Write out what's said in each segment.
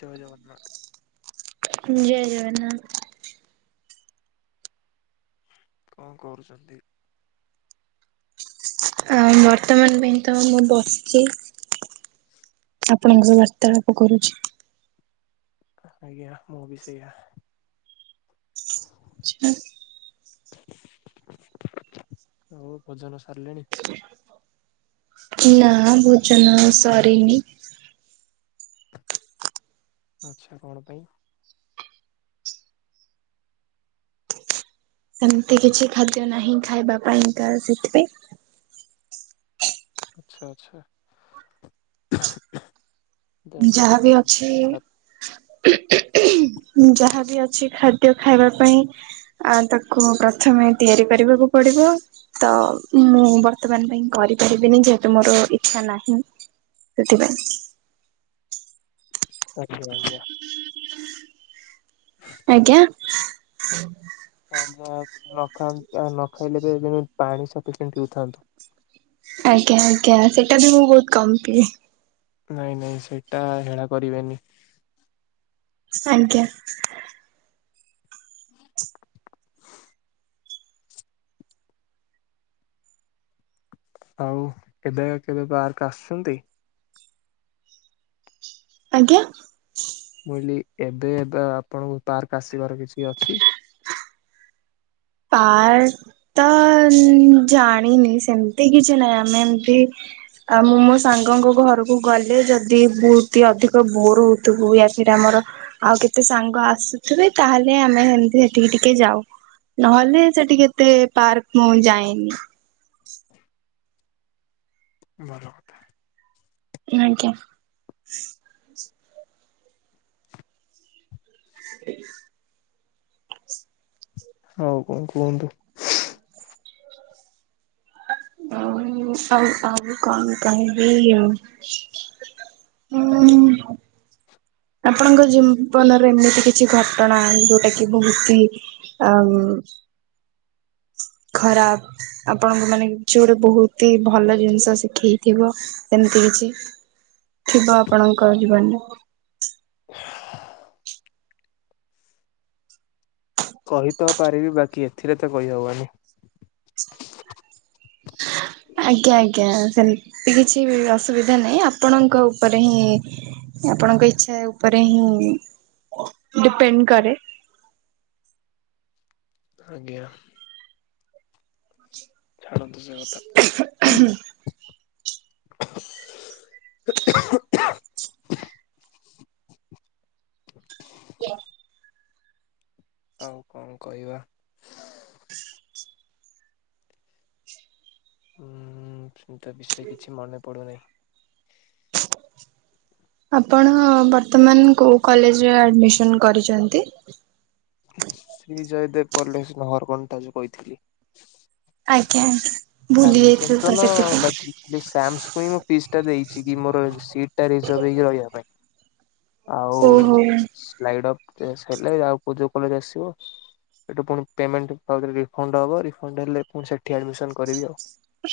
ଜୟ ଜଗନ୍ନାଥ। ହୁଁ ଜୟ ଜଗନ୍ନାଥ। କଣ କରୁଛନ୍ତି? ଆ ବର୍ତ୍ତମାନ ପାଇଁ ତ ମୁଁ ବସିଛି। ଆପଣଙ୍କ ସହ ବାର୍ତ୍ତାଳାପ କରୁଛି। ଆଜ୍ଞା ମୁଁ ବି ସେୟା। [unintelligible] ହଉ ଭୋଜନ ସାରିଲେଣି? ନା ଭୋଜନ ଆଉ ସରିନି। ଆଚ୍ଛା କଣ ପାଇଁ? ସେମିତି କିଛି ଖାଦ୍ୟ ନାହିଁ ଖାଇବା ପାଇଁକା ସେଥିପାଇଁ। ଆଚ୍ଛା ଆଚ୍ଛା। ଦେ ଦେହ ଯାହାବି ପାଇଁ ଅଛି ଖରାପ। [unintelligible] ଯାହାବି ଅଛି ଖା ଖଦ୍ୟ ଖାଇବା ପାଇଁ ତାକୁ ପ୍ରଥମେ ତିଆରି କରିବାକୁ ପଡ଼ିବ ତ ମୁଁ ବର୍ତ୍ତମାନ ପାଇଁ କରିପାରିବିନି, ଯେହେତୁ ମୋର ଇଚ୍ଛା ନାହିଁ। ସେଥିପାଇଁ। ଆଛା [unintelligible] ହଁ ଆଜ୍ଞା। ଆଜ୍ଞା, ନଖନ ନଖାଇଲେ ବି ପାଣି ସଫିସିଣ୍ଟ ପିଉଥାନ୍ତୁ। ଆଜ୍ଞା, ଆଜ୍ଞା ସେଇଟା ବି ମୁଁ ବହୁତ କମ ପିଏ। ନାଇଁ ନାଇଁ ସେଇଟା ହେଳା କରିବେନି। ଆଜ୍ଞା ହୁଁ ଆଉ ଏବେ କେବେ ପାର୍କ ଆସୁଛନ୍ତି? ଆଜ୍ଞା ମୁଁଇଲି ଏବେ ଏବେ ଆପଣଙ୍କୁ ପାର୍କ ଆସିବାର କିଛି ଅଛି? ପାର୍କ ତ ଜାଣିନି ସେମତି କିଛି ନାହିଁ ଆମେ ଏମତି ଆଉ ମୁଁ ମୋ ସାଙ୍ଗଙ୍କୁ ଘରକୁ ଗଲେ ଯଦି ବୁ ଅଧିକ ବୋର ହଉଥିବୁ ୟା [unintelligible] ଆମର ଆଉ କେତେ ସାଙ୍ଗ ଆସୁଥିବେ ତାହେଲେ ଆମେ ହେମିତି ହେଠିକି ଟିକେ ଯାଉ। ନହେଲେ ସେଠିକି କେତେ ପାର୍କ ମୁଁ ଯାଏନି। ଭଲ କଥା ଅଜ୍ଞ୍ୟା ହ ହଉ କଣ କୁହନ୍ତୁ? ଆ ଆଉ ଆଉ କଣ କହିବି? ଉମଂ ଆପଣଙ୍କ ଜୀବନରେ ଏମିତି କିଛି ଘଟଣା ଯୋଉଟା କି ବହୁତହି ଆମ୍ ଖରାପ ଆପଣଙ୍କୁ ମାନେ ଯୋଟା ବହୁତହି ଭଲ ଜିନିଷ ଶିଖେଇଥିବ ସେମିତି କିଛି? ଥିବ ଆପଣଙ୍କ ଜୀବନରେ। କହି ତ ପାରିବି ବାକି ଏଥିରେ ତ କହିହବନି। ହ ଆଜ୍ଞା ଆଜ୍ଞା ସେମତି କିଛି ଅସୁବିଧା ନାହିଁ ଆପଣଙ୍କ ଉପରେ ହିଁ ଆପଣଙ୍କ ଇଛା ଉପରେ ହିଁ ଡିପେଣ୍ଡ କରେ। ଆଜ୍ଞା ଛାଣନ୍ତୁ ସେକଥା। ଆଉ କଣ କହିବା? ହୁଁ ସେମିତୀୟା ବିଷୟ କିଛି ମନେ ପଡୁନାହିଁ। ଆପଣ ବର୍ତ୍ତମାନ କୋଉ କଲେଜରେ ଆଡ଼ମିସନ୍ କରିଛନ୍ତି? ଶ୍ରୀ ଜୟଦେବ କଲେଜ [unintelligible] ରକଣ୍ଟା ଯୋଉ କହିଥିଲି। ଆଜ୍ଞା ଆଜ୍ଞା ଭୁଲି ଆଡମିସନ ଯାଇଥିଲି ତ ତନ ସେଥିପାଇଁ ବାକି ଶ୍ୟାମସ କୂ ହିଁ ମୁଁ ପିସ୍ ଟା ଦେଇଛି କି ମୋର ସିଟ ଟା ରିଜର୍ଭ ହେଇକି ରହିବା ପାଇଁ। ଆଉ ଓହୋ [unintelligible] ହେଲେ ଆଉୋ ଯୋଉ କଲେଜ ଆସିବ। ସେଠୁ ପୁଣି ପେମେଣ୍ଟ [inaudible] ରିଫଣ୍ଡ ହବ ରିଫଣ୍ଡ ହେଲେ ପୁଂନୀ ସେଠି ଆଡମିସନ କରିବି ଆଉ।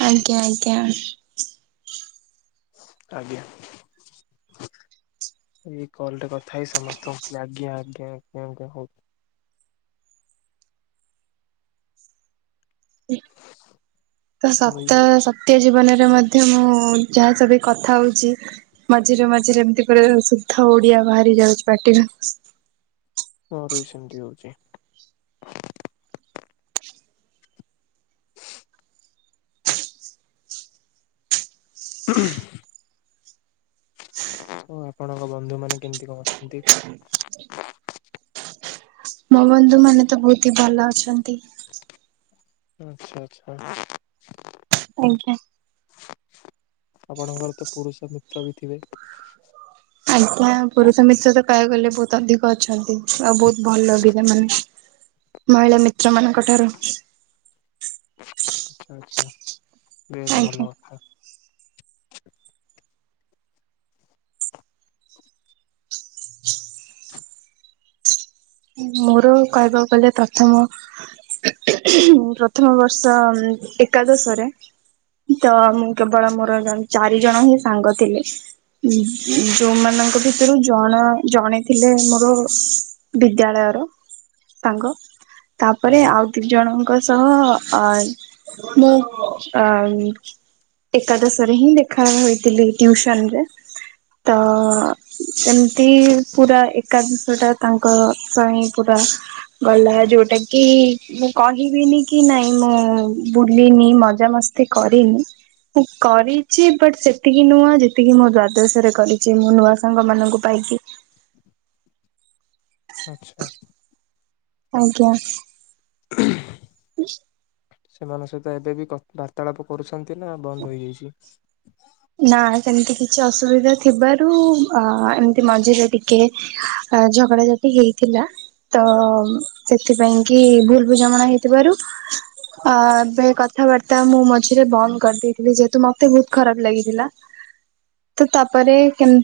ଆଜ୍ଞା ଆଜ୍ଞା ଆଜ୍ଞା ଏଇ କଲଟରେ କଥା ହେଇ ସମସ୍ତଙ୍କୁ କି ଆଜ୍ଞା ଆଜ୍ଞା ଆଜ୍ଞା ଆ୍ଞା ହଉ। ହ ତ ସତ ସତ୍ୟ ଜୀବନରେ ମଧ୍ୟ ମୁଁ ଯାହା ସହବି କଥା ହଉଛି ମଝିରେ ମଝିରେ ଏମିତି ଗୁଡାଏ ଶୁଦ୍ଧ ଓଡିଆ ବାହାରି ଯାଉଛି ପାଟିରୁ। ମୋର ବି ସେମିତି ହେଉଛି। [unintelligible] ଓଃ ଆପଣଙ୍କ ବନ୍ଧୁମାନେ କେମିତି କଣ କଣଛନ୍ତି? ମୋ ବନ୍ଧୁ ମାନେ ତ ବହୁତିହି ଭଲ ଅଛନ୍ତି। ଆଚ୍ଛା ଆଚ୍ଛା। ଆଜ୍ଞା। ଆପଣଙ୍କର ତ ପୁରୁଷ ମିତ୍ର ବି ଥିବେ। ଆଜ୍ଞା ପୁରୁଷ ମିତ୍ର ତ କହିବାକୁ ଗଲେ ବହୁତ ଅଧିକ ଅଛନ୍ତି। ଆଉ ବହୁତ ଭଲ ପିଲା ମାନେ ମହିଳା ମିତ୍ର ମାନଙ୍କ ଠାରୁ। ଆଚ୍ଛା ଆଚ୍ଛା ବେଶ ଆଜ୍ଞା। ଭଲ କଥା। ମୋର କହିବାକୁ ଗଲେ ପ୍ରଥମ ପ୍ରଥମ ବର୍ଷ ଏକାଦଶ ରେ ତ ମୁଁ କେବଳ ମୋର ଚାରି ଜଣ ହିଁ ସାଙ୍ଗ ଥିଲେ। ଉଁ ଉ ଯୋଉମାନଙ୍କ ଭିତରୁ ଜଣେ ଜଣେଥିଲେ ମୋର ବିଦ୍ୟାଳୟର ସାଙ୍ଗ ତାପରେ ଆଜ୍ଞା ଆଉ ଦି ଜଣଙ୍କ ସହ ଅ ମୁଁ ଅ ଏକାଦଶ ରେ ହିଁ ଦେଖା ହୋଇଥିଲି ଟିଉସନ ରେ। ତ ଏମିତି ପୁରା ଏକାଦଶଟା ତାଙ୍କ କହିଁ ପୁରା ଗଲା ଯୋଉଟା କି ମୁଁ କହିବିନି କି ନାଇଁ ମୁଁ ବୁଲିିନି ମଜାମସ୍ତି ସେ କରିନି। ମୁଁ କରିଛି ବଟ୍ ସେତିକି ନୁହ ଯେତିକି ମୋ ଦ୍ଵାଦଶରେ କରିଛି। ମୁଁ ନୂଆ ସାଙ୍ଗ ମାନଙ୍କୁ ପାଇକି ଆଛା। ଆଜ୍ଞା। [unintelligible] [unintelligible] ସେମାନଙ୍କ ସହିତ ଏବେ ବି କଥ୍ ବାର୍ତ୍ତାଳାପ କରୁଛନ୍ତି ନା ବନ୍ଦ ହୋଇଯାଇଛି? ନା ସେମିତି କିଛି ଅସୁବିଧା ଥିବାରୁ ଆ ଏମିତି ମଝିରେ ଟିକେ ଝଗଡ଼ାଝାଟି ହେଇଥିଲା। ତ ସେଥିପାଇଁ କି ଭୁଲ୍ ବୁଝାମଣା ହେଇଥିବାରୁ ଅ ଏବେ କଥାବାର୍ତ୍ତା ମୁଁ ମଝିରେ ବନ୍ଦ କରିଦେଇଥିଲି ଯେହେତୁ ମତେ ବହୁତ ଖରାପ ଲାଗିଥିଲା। ତ ତାପରେ କେମ୍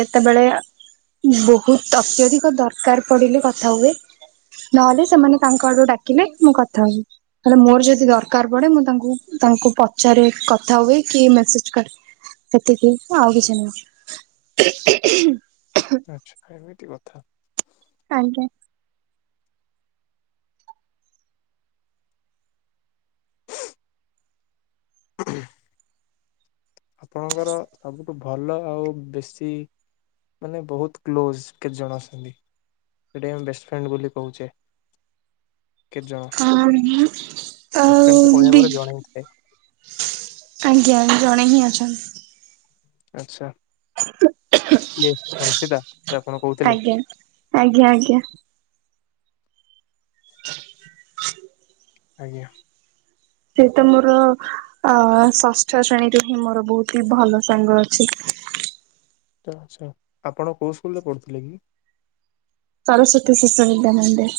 କେତେବେଳେ ବହୁତ୍‌ ଅତ୍ୟଧିକ ଦରକାର ପଡିଲେ କଥା ହୁଏ। ନହେଲେ ସେମାନେ ତାଙ୍କ ଆଡୁ ଡାକିଲେ ମୁଁ କଥା ହୁଏ। ତାହେଲେ ମୋର ଯଦି ଦରକାର ପଡେ ମୁଁ ତାଙ୍କୁ ତାଙ୍କୁ କ ଚରେ କଥା ହୁଏ କି ମେସେଜ୍‌ କରେ ଏତିକି ନା ଆଉ କିଛି ନୁହଁ। ଆଚ୍ଛା ଏମିତି କଥା। ଆଜ୍ଞା। [unintelligible] ଆପଣଙ୍କର ସବୁ ଠୁ ଭଲ ଆଉ ବେଶୀ ମାନେ ବହୁତ୍ କ୍ଲୋଜ କେତେ ଜଣ ଅଛନ୍ତି? ସେଠି ଆମ ବେଷ୍ଟ ଫ୍ରେଣ୍ଡ ବୋଲି କହୁଛେ। କେତେ ଜଣ? ଅ ହୁଁ ବେଷ୍ଟ ଫ୍ରେଣ୍ଡ ତ କହିବାକୁ ଆଉବି ଗଲେ ଜଣେ ହିଁ ଥାଏ। ଆଜ୍ଞା ଜଣେ ହିଁ ଅଛନ୍ତି। ଆଚ୍ଛା କିଏ ସଂଶିତା ଯୋଉ ଆପଣ କହୁଥିଲେ। ଆଜ୍ଞା ଆଜ୍ଞା ଆଜ୍ଞା। [inaudible] [inaudible] ଆଜ୍ଞା। ସେ ତ ମୋର ଅ ଷଷ୍ଠ ଶ୍ରେଣୀରୁ ହିଁ ମୋର ବହୁତ ହି ଭଲ ସାଙ୍ଗ। ଛି ଆଛା ଆପଣ କୋଉ ସ୍କୁଲରେ ପଢ଼ୁଥିଲେ କି? ସରସ୍ୱତୀ ଶିଶୁ ବିଦ୍ୟାମନ୍ଦିର।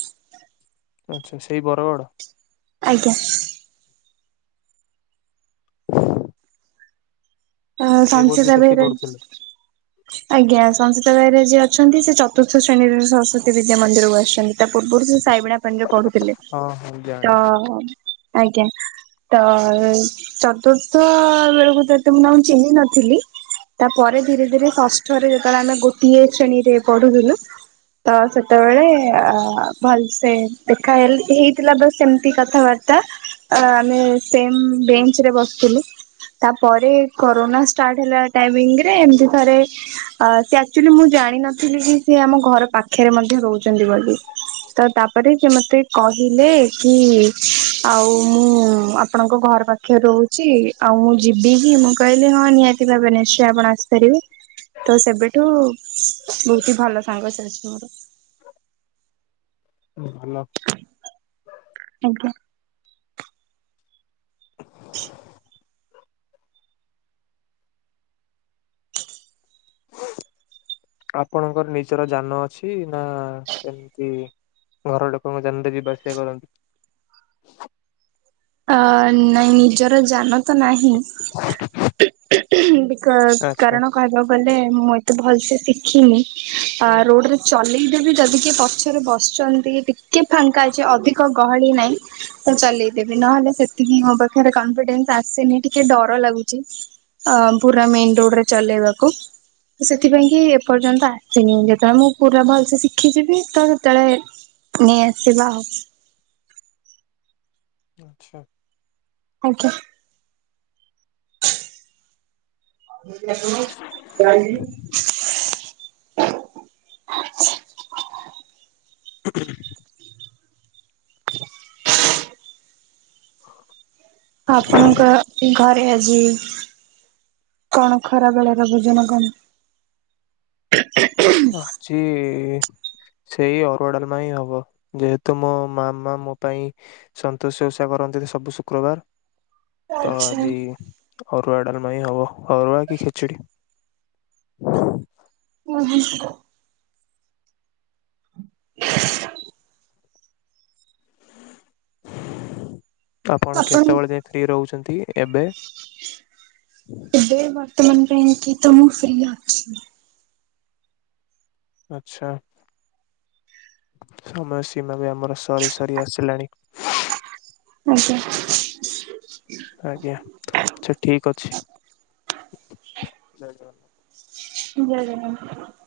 ଆଚ୍ଛା। ସେଇ ବରଗଡ଼? ଆଜ୍ଞା। ଅ ସିଏ ବୋଧେ ସଂସୀତା ବେ ସେଠି ପଢୁଥିଲେ ଆଜ୍ଞା ସଂସୀତା ବେହେରା ଯିଏ ଅଛନ୍ତି ସେ ଚତୁର୍ଥ ଶ୍ରେଣୀରେ ସରସ୍ଵତୀ ବିଦ୍ୟା ମନ୍ଦିର କୁ ଆସିଛନ୍ତି। ତା ପୂର୍ବରୁ ସେ ସାଇବିଣାପାଣିରେ ପଢୁଥିଲେ। ହଁ ହଁ ଜାଣି ତ ଆଜ୍ଞା। ତ ଚତୁର୍ଥ ବେଳକୁ ତତେ ମୁ ଚିହ୍ନି ନଥିଲି। ତାପରେ ଧୀରେ ଧୀରେ ଷଷ୍ଠରେ ଯେତେବେଳେ ଆମେ ଗୋଟିଏ ଶ୍ରେଣୀରେ ପଢୁଥିଲୁ ତ ସେତେବେଳେ, ଅ ଭଲସେ ଦେଖା ହେ ହେଇଥିଲା ବା ସେମ ମିତି କଥାବାର୍ତ୍ତା, ଆମେ ସେମ୍ ବେଞ୍ଚ ରେ ବସିଥିଲୁ। ତାପରେ କରୋନା ଷ୍ଟାର୍ଟ ହେଲା ଟାଇମିଙ୍ଗ ରେ ଏମିତି ଥରେ ଅ ସେ ଆକ୍ଚୁଆଲି ମୁଁ ଜାଣିିନଥିଲି କି, ସେ ଆମ ଘର ପାଖରେ ମଧ୍ୟ ରହୁଚନ୍ତି ବୋଲି। ତ ତାପରେ ସେ ମତେ କହିଲେ କି, ଆଉ ମୁଁ ଆପଣଙ୍କ ଘର ପାଖ ପାଖେ ରହୁଛି। ଆଉ ମୁଁ ଯିବି କି? ମୁଁ କହିଲି ହଁ ନିହାତି ଭାବେ ନିଶ୍ଚୟ ଆପଣ ଆସିପାରିବେ। ତ ସେବେଠୁ ବହୁତି ହି ଭଲ ସାଙ୍ଗ ସେ ଅଛି ମୋର। ହଁ ଭଲ। ଆଜ୍ଞା। ଆପଣଙ୍କର ନିଜର ଯାନ ଅଛି? ନା ସେମିତି ପର ଲୋକଙ୍କ ଯାନ ରେ ଯିବା ଆସିବା କରନ୍ତି? ଅ ନାଇଁ ନିଜର ଜାନ ତ ନାହିଁ ବିକଜ ଆଚ୍ଛା କାରଣ କହିବା କଲେ ମୁଁ ଏତେ ଭଲ ସେ ଶିଖିନି, ଆ ରୋଡରେ ଚଲେଇଦେବି ଯଦି କିଏ ପଛରେ ବସଚନ୍ତି ଟିକେ ଫାଙ୍କା ଅଛି ଅଧିକ ଗହଳି ନାଇଁ। ମୁଁ ଚଲେଇଦେବି। ନହେଲେ ସେତିକି ମୋ ପାଖରେ କନଫିଡେନ୍ସ ଆସିନି ଟିକେ ଡର ଲାଗୁଛି। ଅ ପୁରା ମେନ୍ ରୋଡରେ ଚଲେଇବାକୁ ତ ସେଥିପାଇଁ କି ଏପର୍ଯ୍ୟନ୍ତ ଆସିନି। ଯେତେବେଳେ ମୁଁ ପୁରା ଭଲସେ ଶିଖିଯିବି ତ ସେତେଳେ ନେଇ ଆସିବା ଆଉ। ଆଚ୍ଛା। ଆଜ୍ଞା। [unintelligible] [unintelligible] ହଁ ଆପଣଙ୍କର ଘରେ ଆଜି କଣ ଖରାବେଳର ଭୋଜନ କମ ଆଜି ସେଇ ଅରୁଆ ଡାଲମା ହିଁ ହବ। ଯେହେତୁ ମୋ ମାମା ମୋ ପାଇଁ ସନ୍ତୋଶି ଓଷା କରନ୍ତି ସବୁ ଶୁକ୍ରବାର ତ ଆଚ୍ଛା ଆଜି ଅରୁଆ ଡାଲମା ହିଁ ହବ। ଅରୁଆ କି ଖିଚୁଡି ହଁ ଓହୋ। [unintelligible] ଆପଣ କେତେବେଳେ ଯାଇ ଫ୍ରି ରହୁଛନ୍ତି ଏବେ? ଏ ବର୍ତମାନ ପାଇଁ ଏଠିତ ମୁଁ ଫ୍ରି ଅଛି। ଆଛା। ସମୟ ସୀମା ବି ଆମର ସରି ସରି ଆସିଲାଣି। ଆଜ୍ଞା। ଆଜ୍ଞା। ଆଛା ଠିକ୍ ଅଛି। ଜୟ ଜଗନ୍ନାଥ। ଜୟ ଜଗନ୍ନାଥ।